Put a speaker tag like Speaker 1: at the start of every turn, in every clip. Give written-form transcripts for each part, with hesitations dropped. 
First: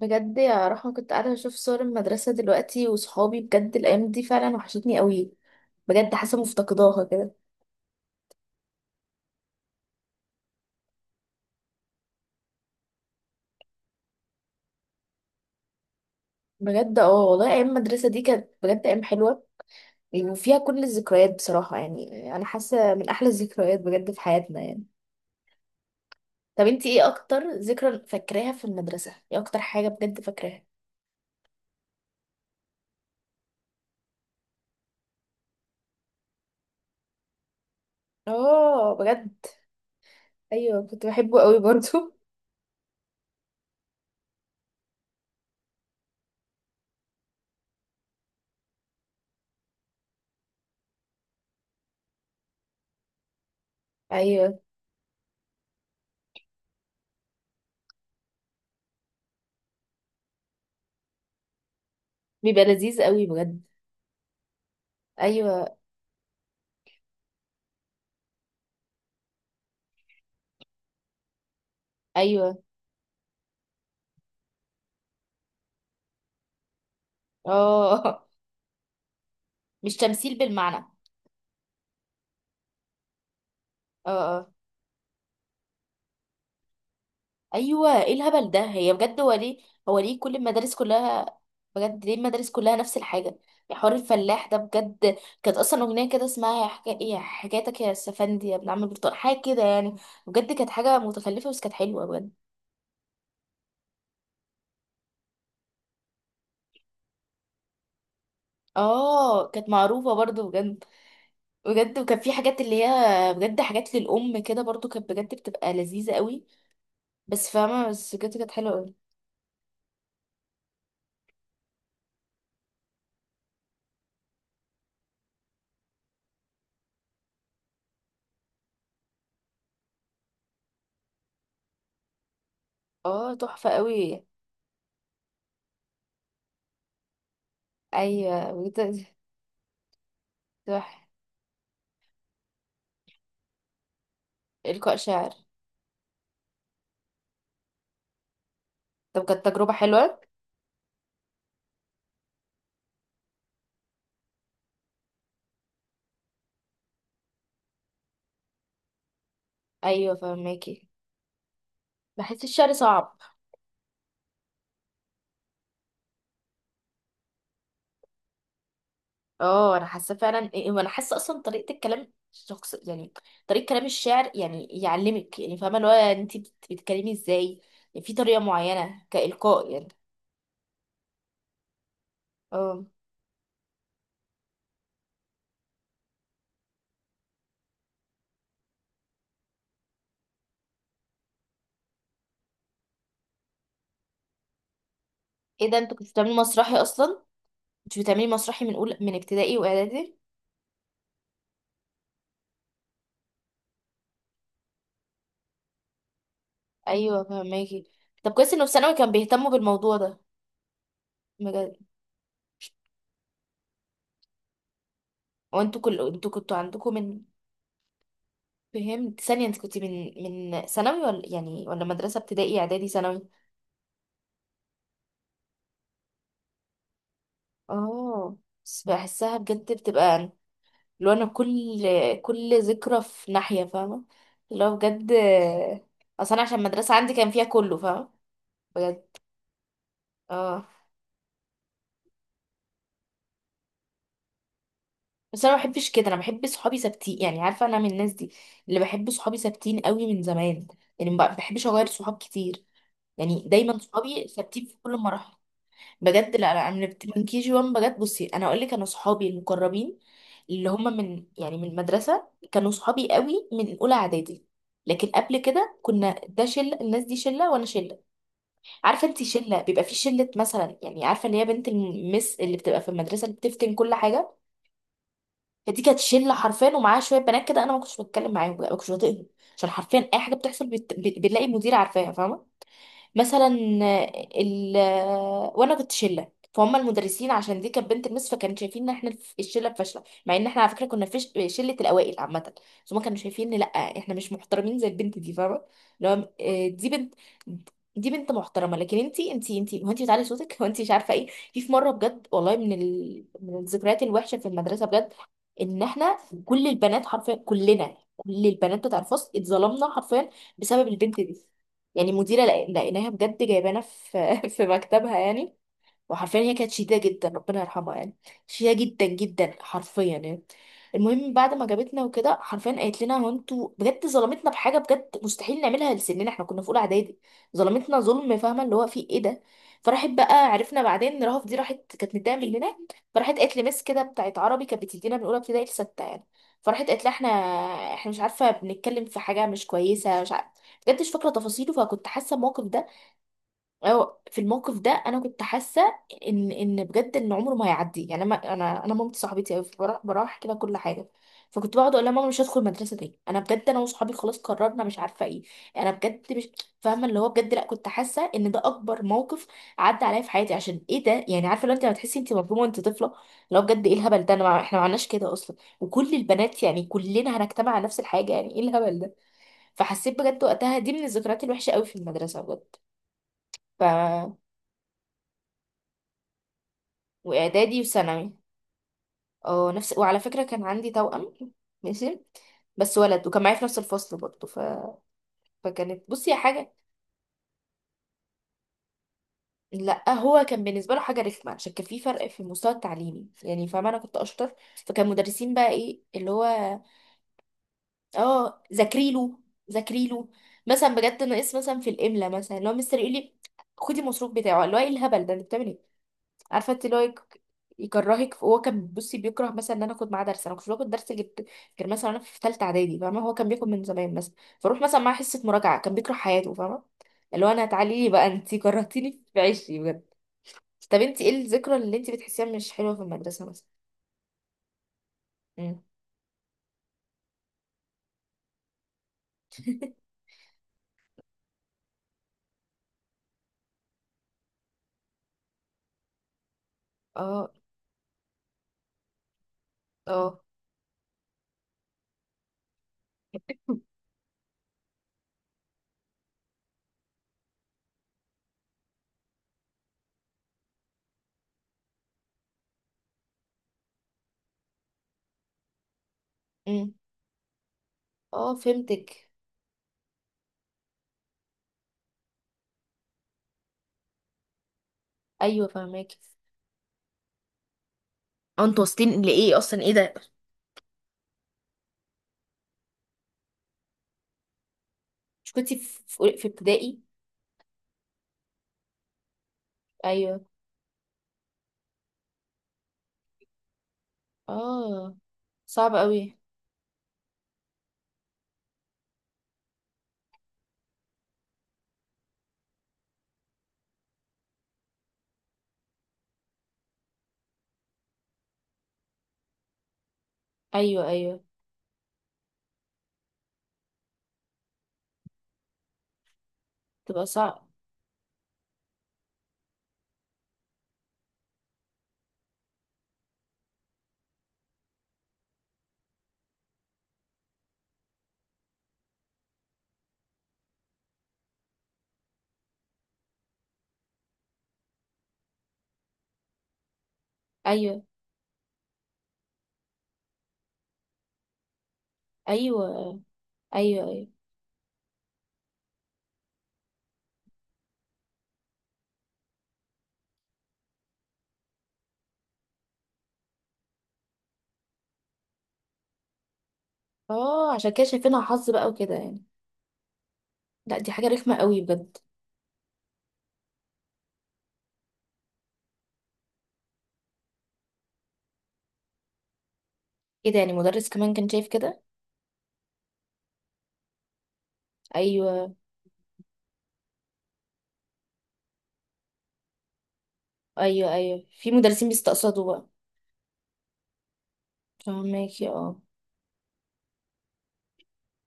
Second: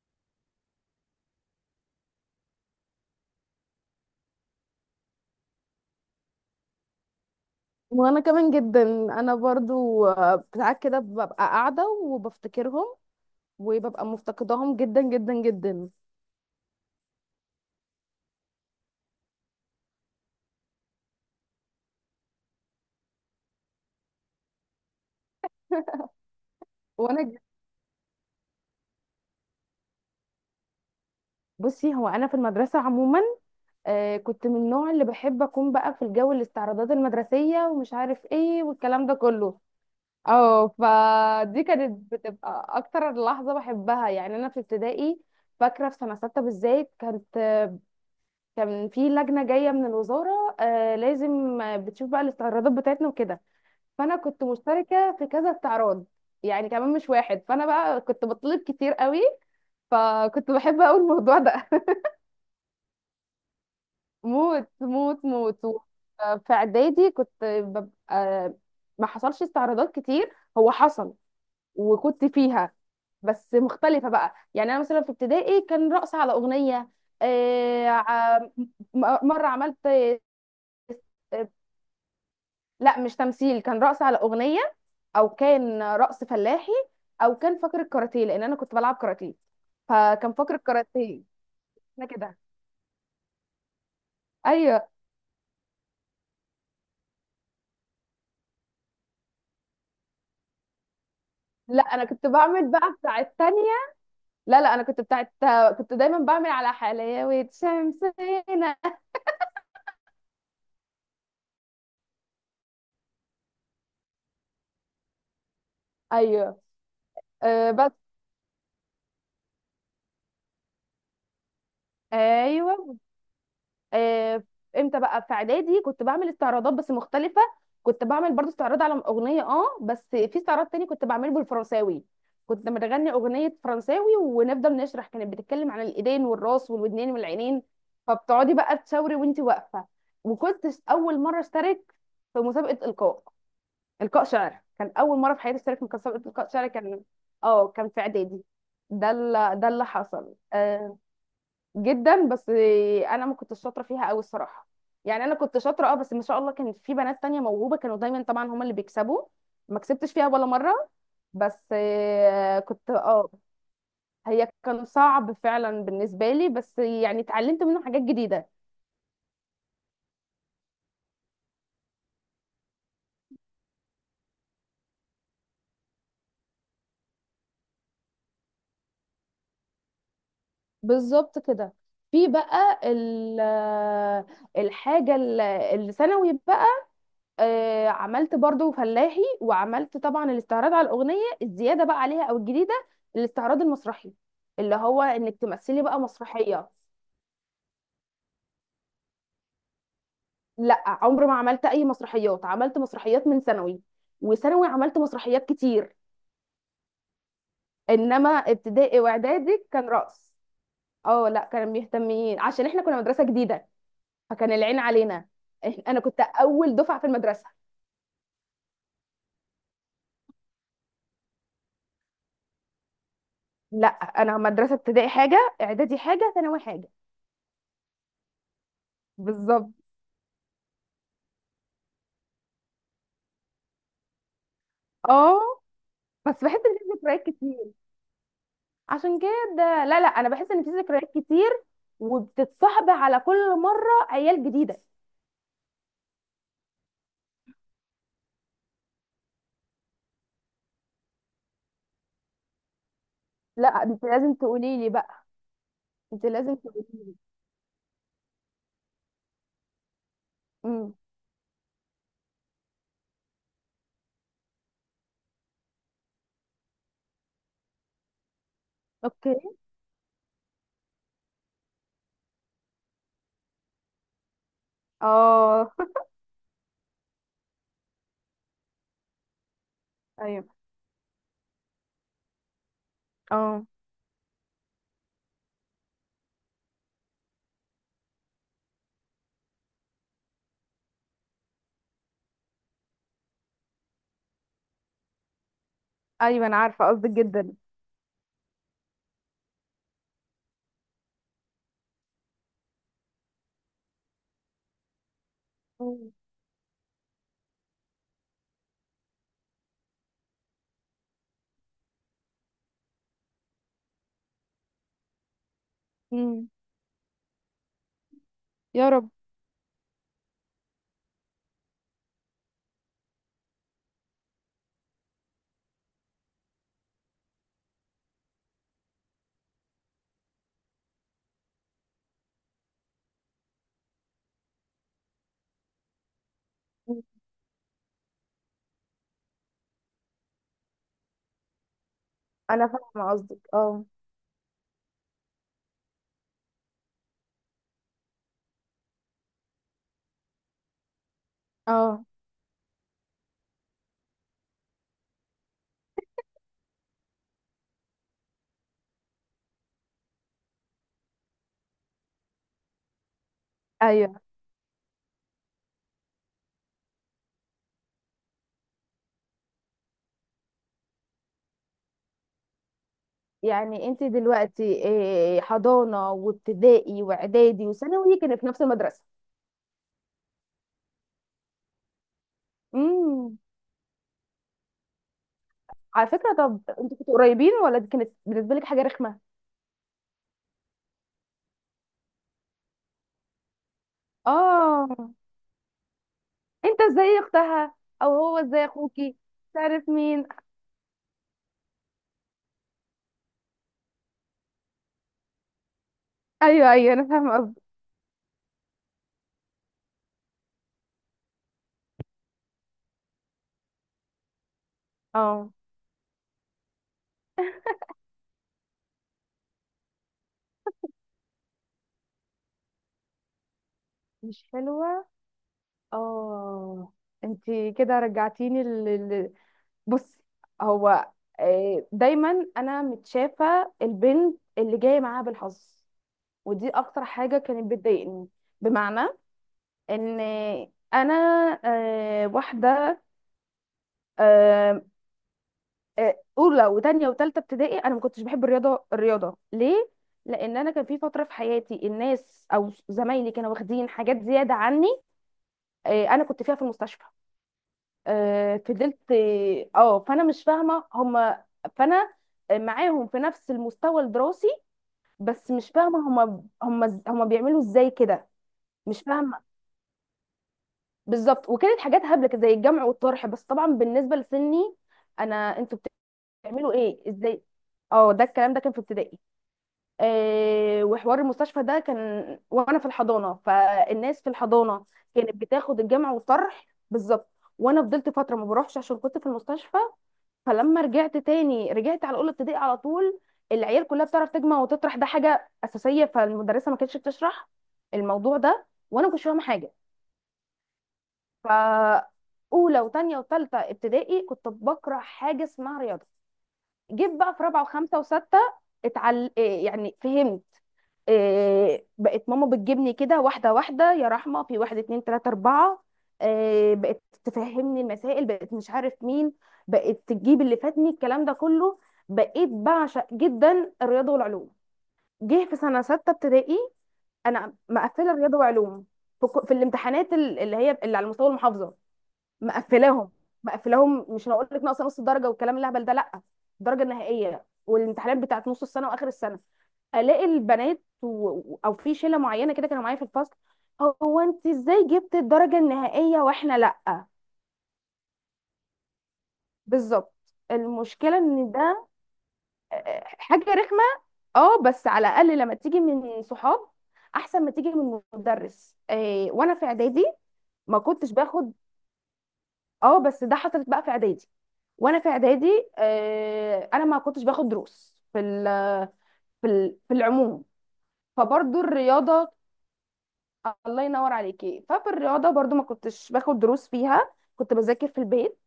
Speaker 1: بجد يا رحمة، كنت قاعدة بشوف صور المدرسة دلوقتي وصحابي. بجد الأيام دي فعلا وحشتني قوي. بجد حاسة مفتقداها كده.
Speaker 2: وانا كمان جدا. انا برضو ساعات كده ببقى قاعده وبفتكرهم، وببقى مفتقداهم جدا جدا جدا.
Speaker 1: بجد اه والله، أيام المدرسة دي كانت بجد أيام حلوة يعني، وفيها كل الذكريات. بصراحة يعني أنا حاسة من أحلى الذكريات بجد في حياتنا يعني. طب انتي ايه
Speaker 2: وانا ج-
Speaker 1: أكتر ذكرى فاكراها في المدرسة؟ ايه أكتر حاجة بجد فاكراها؟
Speaker 2: بصي، هو انا في المدرسه عموما، كنت من النوع اللي بحب اكون بقى في الجو، الاستعراضات المدرسيه ومش عارف ايه
Speaker 1: اه
Speaker 2: والكلام ده
Speaker 1: بجد.
Speaker 2: كله. اه،
Speaker 1: أيوه كنت بحبه قوي
Speaker 2: فدي
Speaker 1: برضو.
Speaker 2: كانت بتبقى اكتر لحظه بحبها، يعني انا في ابتدائي. فاكره في سنه سته بالذات كانت، كان في لجنه جايه من الوزاره، لازم بتشوف بقى الاستعراضات بتاعتنا وكده. فانا كنت
Speaker 1: أيوه.
Speaker 2: مشتركه في كذا استعراض، يعني كمان مش واحد. فانا بقى كنت بطلب كتير قوي، فكنت بحب اقول الموضوع ده.
Speaker 1: بيبقى لذيذ قوي بجد.
Speaker 2: موت موت موت.
Speaker 1: أيوه.
Speaker 2: في اعدادي كنت ببقى، ما حصلش استعراضات كتير. هو حصل، وكنت
Speaker 1: أيوه.
Speaker 2: فيها بس مختلفة بقى. يعني أنا مثلا في ابتدائي كان رقص على أغنية. آه،
Speaker 1: اه.
Speaker 2: ع- مرة عملت.
Speaker 1: مش تمثيل بالمعنى.
Speaker 2: لا، مش تمثيل، كان رقص على
Speaker 1: اه.
Speaker 2: اغنيه. او كان رقص فلاحي، او كان فقرة
Speaker 1: ايوه، ايه
Speaker 2: كاراتيه لان
Speaker 1: الهبل
Speaker 2: انا
Speaker 1: ده؟
Speaker 2: كنت
Speaker 1: هي
Speaker 2: بلعب
Speaker 1: بجد، هو
Speaker 2: كاراتيه.
Speaker 1: ليه؟ هو ليه
Speaker 2: فكان
Speaker 1: كل
Speaker 2: فقرة
Speaker 1: المدارس
Speaker 2: كاراتيه.
Speaker 1: كلها؟ بجد
Speaker 2: احنا
Speaker 1: ليه
Speaker 2: كده.
Speaker 1: المدارس كلها نفس الحاجه؟ يا حوار الفلاح ده
Speaker 2: ايوه.
Speaker 1: بجد. كانت اصلا اغنيه كده اسمها يا حكايتك يا السفندي يا ابن عم البرتقال، حاجه كده يعني. بجد كانت حاجه متخلفه، بس كانت
Speaker 2: لا، انا
Speaker 1: حلوه
Speaker 2: كنت
Speaker 1: بجد.
Speaker 2: بعمل بقى بتاع التانية. لا، لا، انا كنت بتاعت، كنت دايما بعمل على حلاوة شمسنا.
Speaker 1: اه كانت معروفه برضو بجد. بجد وكان في حاجات اللي هي بجد حاجات للام كده برضو، كانت بجد بتبقى لذيذه قوي.
Speaker 2: ايوه.
Speaker 1: بس
Speaker 2: أه،
Speaker 1: فاهمه،
Speaker 2: بس.
Speaker 1: بس بجد كانت حلوه قوي.
Speaker 2: ايوه. آه، امتى بقى، في اعدادي كنت بعمل استعراضات بس مختلفه. كنت بعمل برضو استعراض على اغنيه، اه بس في استعراض تاني كنت بعمله بالفرنساوي. كنت بنغني
Speaker 1: اه
Speaker 2: اغنيه
Speaker 1: تحفه
Speaker 2: فرنساوي
Speaker 1: قوي.
Speaker 2: ونفضل نشرح، كانت بتتكلم عن الايدين والراس والودنين والعينين.
Speaker 1: ايوه
Speaker 2: فبتقعدي بقى
Speaker 1: بجد.
Speaker 2: تشاوري وانت واقفه. وكنت
Speaker 1: تحفه.
Speaker 2: اول مره اشترك في مسابقه القاء، القاء شعر. كان
Speaker 1: القاء
Speaker 2: اول
Speaker 1: شعر؟
Speaker 2: مره في حياتي اشترك في مسابقه القاء شعر. كان في اعدادي. ده
Speaker 1: طب كانت
Speaker 2: اللي ده
Speaker 1: تجربه
Speaker 2: اللي
Speaker 1: حلوه.
Speaker 2: حصل. جدا، بس انا ما كنتش شاطره فيها قوي الصراحه. يعني انا كنت شاطره، اه بس ما شاء الله كان في بنات تانية موهوبه، كانوا دايما طبعا هما اللي بيكسبوا. ما كسبتش
Speaker 1: ايوه
Speaker 2: فيها ولا
Speaker 1: فهماكي.
Speaker 2: مره. بس
Speaker 1: بحس الشعر
Speaker 2: كنت
Speaker 1: صعب.
Speaker 2: اه. هي كان صعب فعلا بالنسبه لي، بس يعني اتعلمت منه حاجات جديده.
Speaker 1: اه انا حاسه فعلا، إيه، وانا حاسه اصلا طريقه الكلام شخص يعني، طريقه كلام الشعر يعني يعلمك، يعني فاهمه اللي هو انت بتتكلمي ازاي، يعني في طريقه معينه كالقاء يعني.
Speaker 2: بالظبط كده. في بقى
Speaker 1: اه.
Speaker 2: الحاجه الثانوي بقى. عملت برضو فلاحي، وعملت طبعا الاستعراض على الاغنيه الزياده بقى عليها او الجديده. الاستعراض المسرحي اللي هو انك
Speaker 1: ايه ده؟
Speaker 2: تمثلي
Speaker 1: انت
Speaker 2: بقى
Speaker 1: كنت بتعملي
Speaker 2: مسرحيه.
Speaker 1: مسرحي اصلا؟ كنت بتعملي مسرحي من اول، من ابتدائي واعدادي؟
Speaker 2: لا، عمري ما عملت اي مسرحيات. عملت مسرحيات من ثانوي، وثانوي عملت مسرحيات كتير.
Speaker 1: ايوه فهماكي.
Speaker 2: انما
Speaker 1: طب كويس انه في ثانوي
Speaker 2: ابتدائي
Speaker 1: كان بيهتموا
Speaker 2: واعدادي كان
Speaker 1: بالموضوع ده.
Speaker 2: رقص. اه، لا كانوا
Speaker 1: بجد.
Speaker 2: مهتمين عشان احنا كنا مدرسه جديده. فكان العين علينا.
Speaker 1: وانتوا كل
Speaker 2: انا كنت
Speaker 1: انتوا كنتوا
Speaker 2: اول
Speaker 1: عندكم
Speaker 2: دفعه في
Speaker 1: من؟
Speaker 2: المدرسه.
Speaker 1: فهمت ثانيه، انت كنت من، من ثانوي ولا يعني، ولا مدرسه ابتدائي اعدادي ثانوي؟
Speaker 2: لا، انا مدرسه ابتدائي حاجه، اعدادي حاجه، ثانوي حاجه.
Speaker 1: اه بس بحسها
Speaker 2: بالظبط.
Speaker 1: بجد بتبقى، لو انا كل ذكرى في ناحية فاهمة، اللي هو بجد.
Speaker 2: اه،
Speaker 1: اصلا أنا
Speaker 2: بس بحس
Speaker 1: عشان
Speaker 2: ان في
Speaker 1: المدرسة عندي
Speaker 2: ذكريات
Speaker 1: كان فيها
Speaker 2: كتير.
Speaker 1: كله فاهمة. بجد.
Speaker 2: عشان كده، لا، لا، انا بحس ان
Speaker 1: اه
Speaker 2: في ذكريات كتير. وبتتصاحب على كل مره عيال جديده.
Speaker 1: بس انا ما بحبش كده، انا بحب صحابي ثابتين يعني، عارفة انا من الناس دي اللي بحب صحابي ثابتين قوي من زمان، يعني ما بحبش اغير صحاب كتير، يعني
Speaker 2: لا،
Speaker 1: دايما
Speaker 2: انت
Speaker 1: صحابي
Speaker 2: لازم
Speaker 1: ثابتين في
Speaker 2: تقولي لي
Speaker 1: كل
Speaker 2: بقى.
Speaker 1: المراحل.
Speaker 2: انت
Speaker 1: بجد لا
Speaker 2: لازم
Speaker 1: لا، انا
Speaker 2: تقولي
Speaker 1: من
Speaker 2: لي.
Speaker 1: من كي جي 1 بجد. بصي انا اقول لك، انا صحابي المقربين اللي هم
Speaker 2: امم.
Speaker 1: من، يعني من المدرسه، كانوا صحابي قوي من اولى اعدادي، لكن قبل كده كنا، ده شله الناس دي شله وانا شله. عارفه انت
Speaker 2: اوكي.
Speaker 1: شله بيبقى في شله مثلا، يعني عارفه اللي هي بنت المس اللي بتبقى في المدرسه اللي بتفتن كل حاجه.
Speaker 2: اه.
Speaker 1: فدي كانت شله حرفيا، ومعاها شويه بنات كده انا ما كنتش بتكلم معاهم بقى، ما كنتش بطيقهم. عشان حرفيا اي حاجه
Speaker 2: ايوه.
Speaker 1: بتحصل بنلاقي مدير عارفاها فاهمه. مثلا.
Speaker 2: اه.
Speaker 1: ال وانا كنت شله. فهم المدرسين عشان دي كانت بنت المس، فكانوا شايفين ان احنا الشله فاشله، مع ان احنا على فكره كنا فيش شله الاوائل عامه. بس هم كانوا شايفين ان لا، احنا مش محترمين زي البنت دي فاهمه. لو،
Speaker 2: ايوه، انا
Speaker 1: دي
Speaker 2: عارفه قصدك
Speaker 1: بنت
Speaker 2: جدا.
Speaker 1: دي بنت محترمه، لكن انتي، هو انتي بتعلي صوتك، هو انتي مش عارفه ايه. في في مره بجد والله، من الذكريات الوحشه في المدرسه بجد، ان
Speaker 2: مم.
Speaker 1: احنا، كل البنات حرفيا، كلنا كل البنات بتاع الفصل اتظلمنا حرفيا بسبب البنت دي. يعني مديرة لقيناها بجد جايبانا في في مكتبها يعني، وحرفيا
Speaker 2: مم.
Speaker 1: هي كانت شديده جدا، ربنا يرحمها يعني. شديده
Speaker 2: يا
Speaker 1: جدا
Speaker 2: رب.
Speaker 1: جدا حرفيا يعني. المهم بعد ما جابتنا وكده، حرفيا قالت لنا هو انتوا بجد ظلمتنا بحاجه بجد مستحيل نعملها لسننا، احنا كنا في اولى اعدادي. ظلمتنا ظلم فاهمه، اللي هو في ايه ده. فراحت بقى، عرفنا بعدين ان رهف دي راحت كانت متضايقه مننا، فراحت قالت لمس كده بتاعت عربي كانت بتدينا من اولى ابتدائي لسته يعني، فراحت
Speaker 2: مم.
Speaker 1: قالت لها احنا، احنا مش عارفه بنتكلم في حاجه مش كويسه مش عارفه، بجد مش فاكره تفاصيله. فكنت حاسه الموقف
Speaker 2: انا
Speaker 1: ده،
Speaker 2: فاهمه قصدك، اه.
Speaker 1: أو في الموقف ده انا كنت حاسه ان ان بجد ان عمره ما هيعدي يعني. انا مامتي صاحبتي قوي، بروح بروح أحكي لها كل حاجه. فكنت بقعد اقول
Speaker 2: اه.
Speaker 1: لها ماما مش هدخل مدرسه تاني، انا بجد، انا وصحابي خلاص قررنا مش عارفه ايه. انا بجد مش فاهمه اللي هو بجد، لا كنت حاسه ان ده اكبر موقف عدى عليا في حياتي عشان ايه ده يعني. عارفه لو انت لما تحسي انت مظلومه وانت طفله، لو بجد، ايه
Speaker 2: ايوه.
Speaker 1: الهبل ده؟ انا احنا ما عملناش كده اصلا، وكل البنات يعني كلنا هنجتمع على نفس الحاجه يعني، ايه الهبل ده. فحسيت بجد وقتها دي من الذكريات الوحشه قوي في المدرسه بجد. ف،
Speaker 2: يعني انت دلوقتي إيه، حضانه وابتدائي واعدادي
Speaker 1: واعدادي
Speaker 2: وثانوي
Speaker 1: وثانوي.
Speaker 2: كانت في نفس المدرسه؟
Speaker 1: اه نفس. وعلى فكره كان عندي توأم. ماشي. بس ولد
Speaker 2: مم.
Speaker 1: وكان معايا في نفس الفصل برضه ف...
Speaker 2: على
Speaker 1: فكانت، بصي
Speaker 2: فكرة،
Speaker 1: يا
Speaker 2: طب
Speaker 1: حاجه.
Speaker 2: انتوا كنتوا قريبين ولا دي كانت بالنسبة لك حاجة رخمة؟
Speaker 1: لا هو كان بالنسبه له حاجه رخمه عشان كان في فرق في المستوى التعليمي يعني، فاهمه انا كنت اشطر.
Speaker 2: اه،
Speaker 1: فكان مدرسين بقى، ايه اللي هو.
Speaker 2: انت ازاي اختها، او هو
Speaker 1: اه
Speaker 2: ازاي اخوكي؟
Speaker 1: ذاكري له.
Speaker 2: مش عارف
Speaker 1: ذاكري
Speaker 2: مين.
Speaker 1: له مثلا بجد، ناقص مثلا في الاملا، مثلا اللي هو مستر يقول لي خدي المصروف بتاعه، اللي هو ايه الهبل ده انت بتعمل ايه. عارفه
Speaker 2: ايوه،
Speaker 1: انت
Speaker 2: ايوه،
Speaker 1: اللي هو
Speaker 2: انا فاهمة قصدي.
Speaker 1: يكرهك. هو كان، بصي بيكره مثلا ان انا اخد معاه درس، انا كنت باخد درس غير، مثلا انا في ثالثه اعدادي فاهمه، هو كان بياخد من زمان مثلا. فاروح مثلا معاه حصه
Speaker 2: اه.
Speaker 1: مراجعه كان بيكره حياته فاهمه، اللي هو انا تعالي لي بقى، انت كرهتيني في عيشي بجد. طب انت ايه الذكرى اللي انت بتحسيها مش حلوه في المدرسه مثلا؟
Speaker 2: مش حلوة.
Speaker 1: امم.
Speaker 2: اه. انتي كده رجعتيني. بصي، هو دايما انا متشافة البنت اللي جاية معاها بالحظ. ودي اكتر حاجة
Speaker 1: اه.
Speaker 2: كانت بتضايقني. بمعنى ان
Speaker 1: اه.
Speaker 2: انا واحدة. آه، اولى وتانية وتالتة ابتدائي انا ما كنتش بحب الرياضه. الرياضه ليه؟ لان انا كان في فتره في حياتي الناس او زمايلي كانوا واخدين حاجات زياده عني. انا كنت فيها في
Speaker 1: امم.
Speaker 2: المستشفى.
Speaker 1: اه
Speaker 2: فضلت
Speaker 1: فهمتك.
Speaker 2: اه فانا مش فاهمه هم. فانا معاهم في نفس المستوى الدراسي، بس
Speaker 1: ايوه
Speaker 2: مش فاهمه
Speaker 1: فهماكي.
Speaker 2: هم بيعملوا ازاي كده.
Speaker 1: اه انتوا
Speaker 2: مش
Speaker 1: واصلين
Speaker 2: فاهمه.
Speaker 1: لايه اصلا؟ ايه ده؟
Speaker 2: بالظبط، وكانت حاجات هبله كده زي الجمع والطرح بس طبعا بالنسبه لسني. انا،
Speaker 1: مش كنتي
Speaker 2: انتوا
Speaker 1: في في
Speaker 2: بتعملوا
Speaker 1: ابتدائي؟
Speaker 2: ايه، ازاي؟ اه، ده الكلام ده كان في ابتدائي.
Speaker 1: ايوه.
Speaker 2: وحوار المستشفى ده كان وانا في الحضانه. فالناس في الحضانه
Speaker 1: اه.
Speaker 2: كانت بتاخد
Speaker 1: صعب
Speaker 2: الجمع
Speaker 1: قوي.
Speaker 2: والطرح. بالظبط. وانا فضلت فتره ما بروحش عشان كنت في المستشفى. فلما رجعت تاني رجعت على اولى ابتدائي على طول. العيال كلها بتعرف تجمع وتطرح، ده حاجه اساسيه، فالمدرسه ما كانتش بتشرح الموضوع ده، وانا ما كنتش فاهمه حاجه.
Speaker 1: ايوه. ايوه.
Speaker 2: ف اولى وتانية وتالتة ابتدائي كنت بكره حاجه اسمها رياضه. جيت
Speaker 1: تبقى
Speaker 2: بقى في رابعه
Speaker 1: صعب.
Speaker 2: وخمسه وسته، إيه يعني فهمت، إيه، بقت ماما بتجيبني كده واحده واحده، يا رحمه في واحد اتنين تلاته اربعه. إيه، بقت تفهمني المسائل، بقت مش عارف مين. بقت تجيب اللي فاتني الكلام ده كله. بقيت بعشق جدا الرياضه والعلوم. جه في سنه سته ابتدائي انا
Speaker 1: ايوه.
Speaker 2: مقفله رياضه وعلوم. في الامتحانات اللي هي اللي على مستوى المحافظه.
Speaker 1: ايوه.
Speaker 2: مقفلاهم.
Speaker 1: ايوه.
Speaker 2: مقفلاهم،
Speaker 1: ايوه.
Speaker 2: مش هقول لك ناقصه نص درجه والكلام الهبل ده لا. الدرجه النهائيه، والامتحانات بتاعت نص السنه واخر السنه. الاقي البنات او في شله معينه كده كانوا معايا في الفصل. هو انت ازاي جبت الدرجه النهائيه واحنا لا؟
Speaker 1: اه عشان كده شايفينها حظ بقى وكده يعني.
Speaker 2: بالظبط.
Speaker 1: لا دي
Speaker 2: المشكله
Speaker 1: حاجه
Speaker 2: ان
Speaker 1: رخمه قوي
Speaker 2: ده.
Speaker 1: بجد.
Speaker 2: حاجه رخمه. اه، بس على الاقل لما تيجي من صحاب احسن ما تيجي من مدرس. وانا في اعدادي
Speaker 1: ايه ده يعني
Speaker 2: ما
Speaker 1: مدرس
Speaker 2: كنتش
Speaker 1: كمان كان
Speaker 2: باخد.
Speaker 1: شايف كده؟
Speaker 2: اه، بس ده حصلت بقى في اعدادي. وانا في اعدادي،
Speaker 1: ايوه.
Speaker 2: انا ما كنتش باخد دروس في العموم.
Speaker 1: ايوه. ايوه
Speaker 2: فبرضو
Speaker 1: في مدرسين
Speaker 2: الرياضه.
Speaker 1: بيستقصدوا بقى.
Speaker 2: الله ينور عليكي، ففي الرياضه برضو ما
Speaker 1: فهماكي اه.
Speaker 2: كنتش باخد دروس فيها. كنت بذاكر في البيت.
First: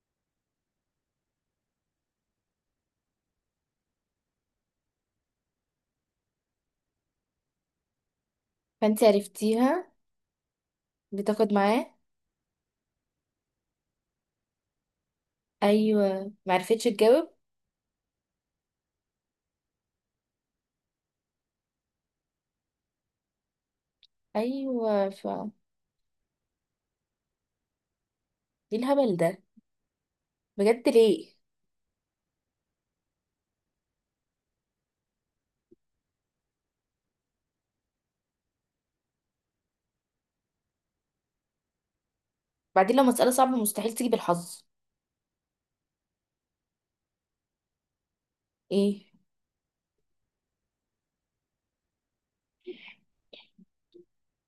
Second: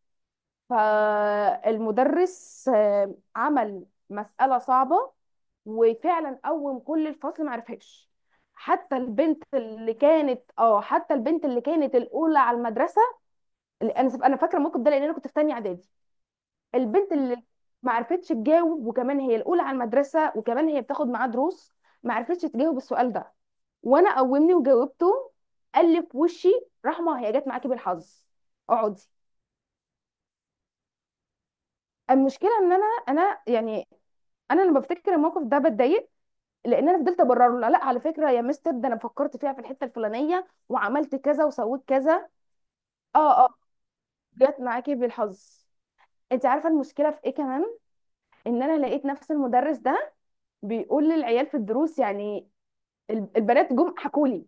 Speaker 2: فالمدرس عمل مساله صعبه، وفعلا قوم كل الفصل معرفهاش.
Speaker 1: فانت عرفتيها
Speaker 2: حتى البنت
Speaker 1: بتاخد
Speaker 2: اللي
Speaker 1: معاه.
Speaker 2: كانت الاولى على المدرسه. انا فاكره الموقف ده لان انا كنت في تانية اعدادي.
Speaker 1: ايوه معرفتش
Speaker 2: البنت
Speaker 1: تجاوب.
Speaker 2: اللي ما عرفتش تجاوب، وكمان هي الاولى على المدرسه، وكمان هي بتاخد معاه دروس. ما عرفتش تجاوب السؤال ده، وانا قومني
Speaker 1: ايوه ف،
Speaker 2: وجاوبته. قال لي في وشي: رحمه هي جت معاكي بالحظ،
Speaker 1: ايه
Speaker 2: اقعدي.
Speaker 1: الهبل ده بجد ليه؟
Speaker 2: المشكله ان انا يعني، انا لما بفتكر الموقف ده بتضايق. لان انا فضلت ابرر له، لا على فكره يا مستر ده انا فكرت فيها في الحته الفلانيه وعملت كذا وسويت كذا.
Speaker 1: بعدين لو مساله
Speaker 2: اه،
Speaker 1: صعبه
Speaker 2: اه،
Speaker 1: مستحيل تيجي
Speaker 2: جت
Speaker 1: بالحظ.
Speaker 2: معاكي بالحظ. انت عارفه المشكله في ايه كمان؟ ان انا
Speaker 1: ايه.
Speaker 2: لقيت نفس المدرس ده بيقول للعيال في الدروس يعني. البنات جم حكوا لي،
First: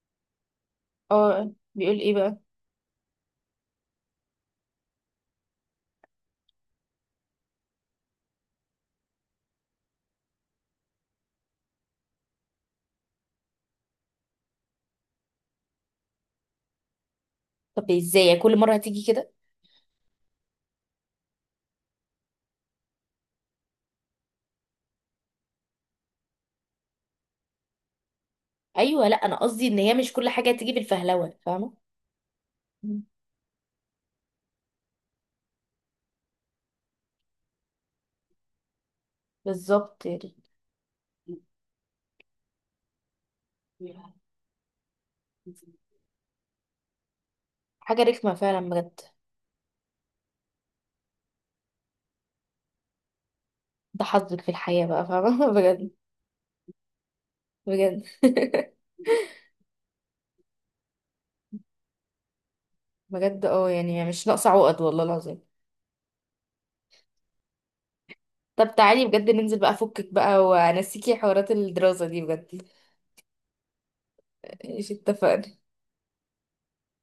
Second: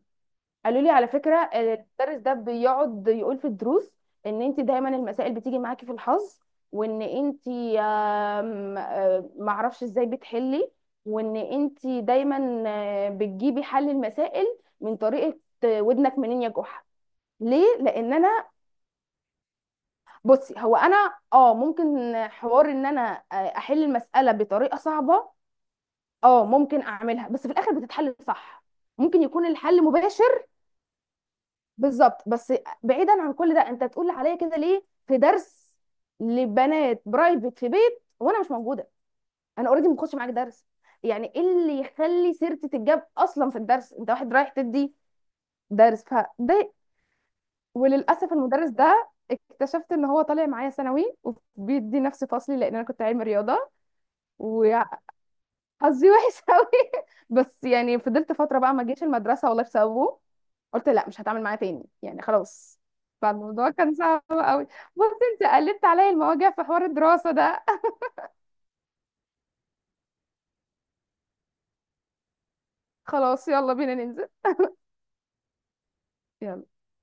Speaker 2: قالوا لي على فكره
Speaker 1: اه بيقول ايه
Speaker 2: المدرس ده
Speaker 1: بقى؟
Speaker 2: بيقعد يقول في الدروس ان انت دايما المسائل بتيجي معاكي في الحظ، وان انت آم، آم، معرفش ازاي بتحلي، وان انت دايما بتجيبي حل المسائل من طريقه. ودنك منين يا جحا؟ ليه
Speaker 1: طب
Speaker 2: لان
Speaker 1: ازاي يعني
Speaker 2: انا.
Speaker 1: كل مره هتيجي كده؟
Speaker 2: بصي هو انا اه ممكن، حوار ان انا احل المساله بطريقه صعبه، اه ممكن اعملها بس في الاخر بتتحل صح.
Speaker 1: ايوه لا
Speaker 2: ممكن
Speaker 1: انا
Speaker 2: يكون
Speaker 1: قصدي ان
Speaker 2: الحل
Speaker 1: هي مش كل
Speaker 2: مباشر.
Speaker 1: حاجه تيجي بالفهلوه فاهمه.
Speaker 2: بالظبط، بس
Speaker 1: مم.
Speaker 2: بعيدا عن كل ده، انت تقول عليا كده ليه في درس لبنات برايفت في بيت وانا مش موجوده؟ انا اوريدي ما
Speaker 1: بالظبط
Speaker 2: باخدش معاك
Speaker 1: يعني.
Speaker 2: درس. يعني ايه اللي يخلي سيرتي تتجاب اصلا في الدرس؟ انت واحد رايح تدي درس، فده.
Speaker 1: حاجه رخمه
Speaker 2: وللاسف
Speaker 1: فعلا
Speaker 2: المدرس
Speaker 1: بجد.
Speaker 2: ده اكتشفت ان هو طالع معايا ثانوي، وبيدي نفس فصلي لان انا كنت علمي رياضه.
Speaker 1: ده حظك في
Speaker 2: و...
Speaker 1: الحياه بقى فاهمه بجد.
Speaker 2: حظي وحش قوي. بس يعني
Speaker 1: بجد
Speaker 2: فضلت فتره بقى ما جيش المدرسه والله بسببه. قلت لا، مش هتعامل معاه تاني يعني خلاص.
Speaker 1: بجد اه،
Speaker 2: فالموضوع كان
Speaker 1: يعني
Speaker 2: صعب
Speaker 1: مش ناقصه
Speaker 2: قوي.
Speaker 1: عقد والله
Speaker 2: بص،
Speaker 1: العظيم.
Speaker 2: انت قلبت عليا المواجع في حوار الدراسه ده.
Speaker 1: طب تعالي بجد ننزل بقى فكك بقى وانسيكي حوارات الدراسه دي بجد.
Speaker 2: خلاص، يلا بينا ننزل.
Speaker 1: ماشي اتفقنا.
Speaker 2: يلا.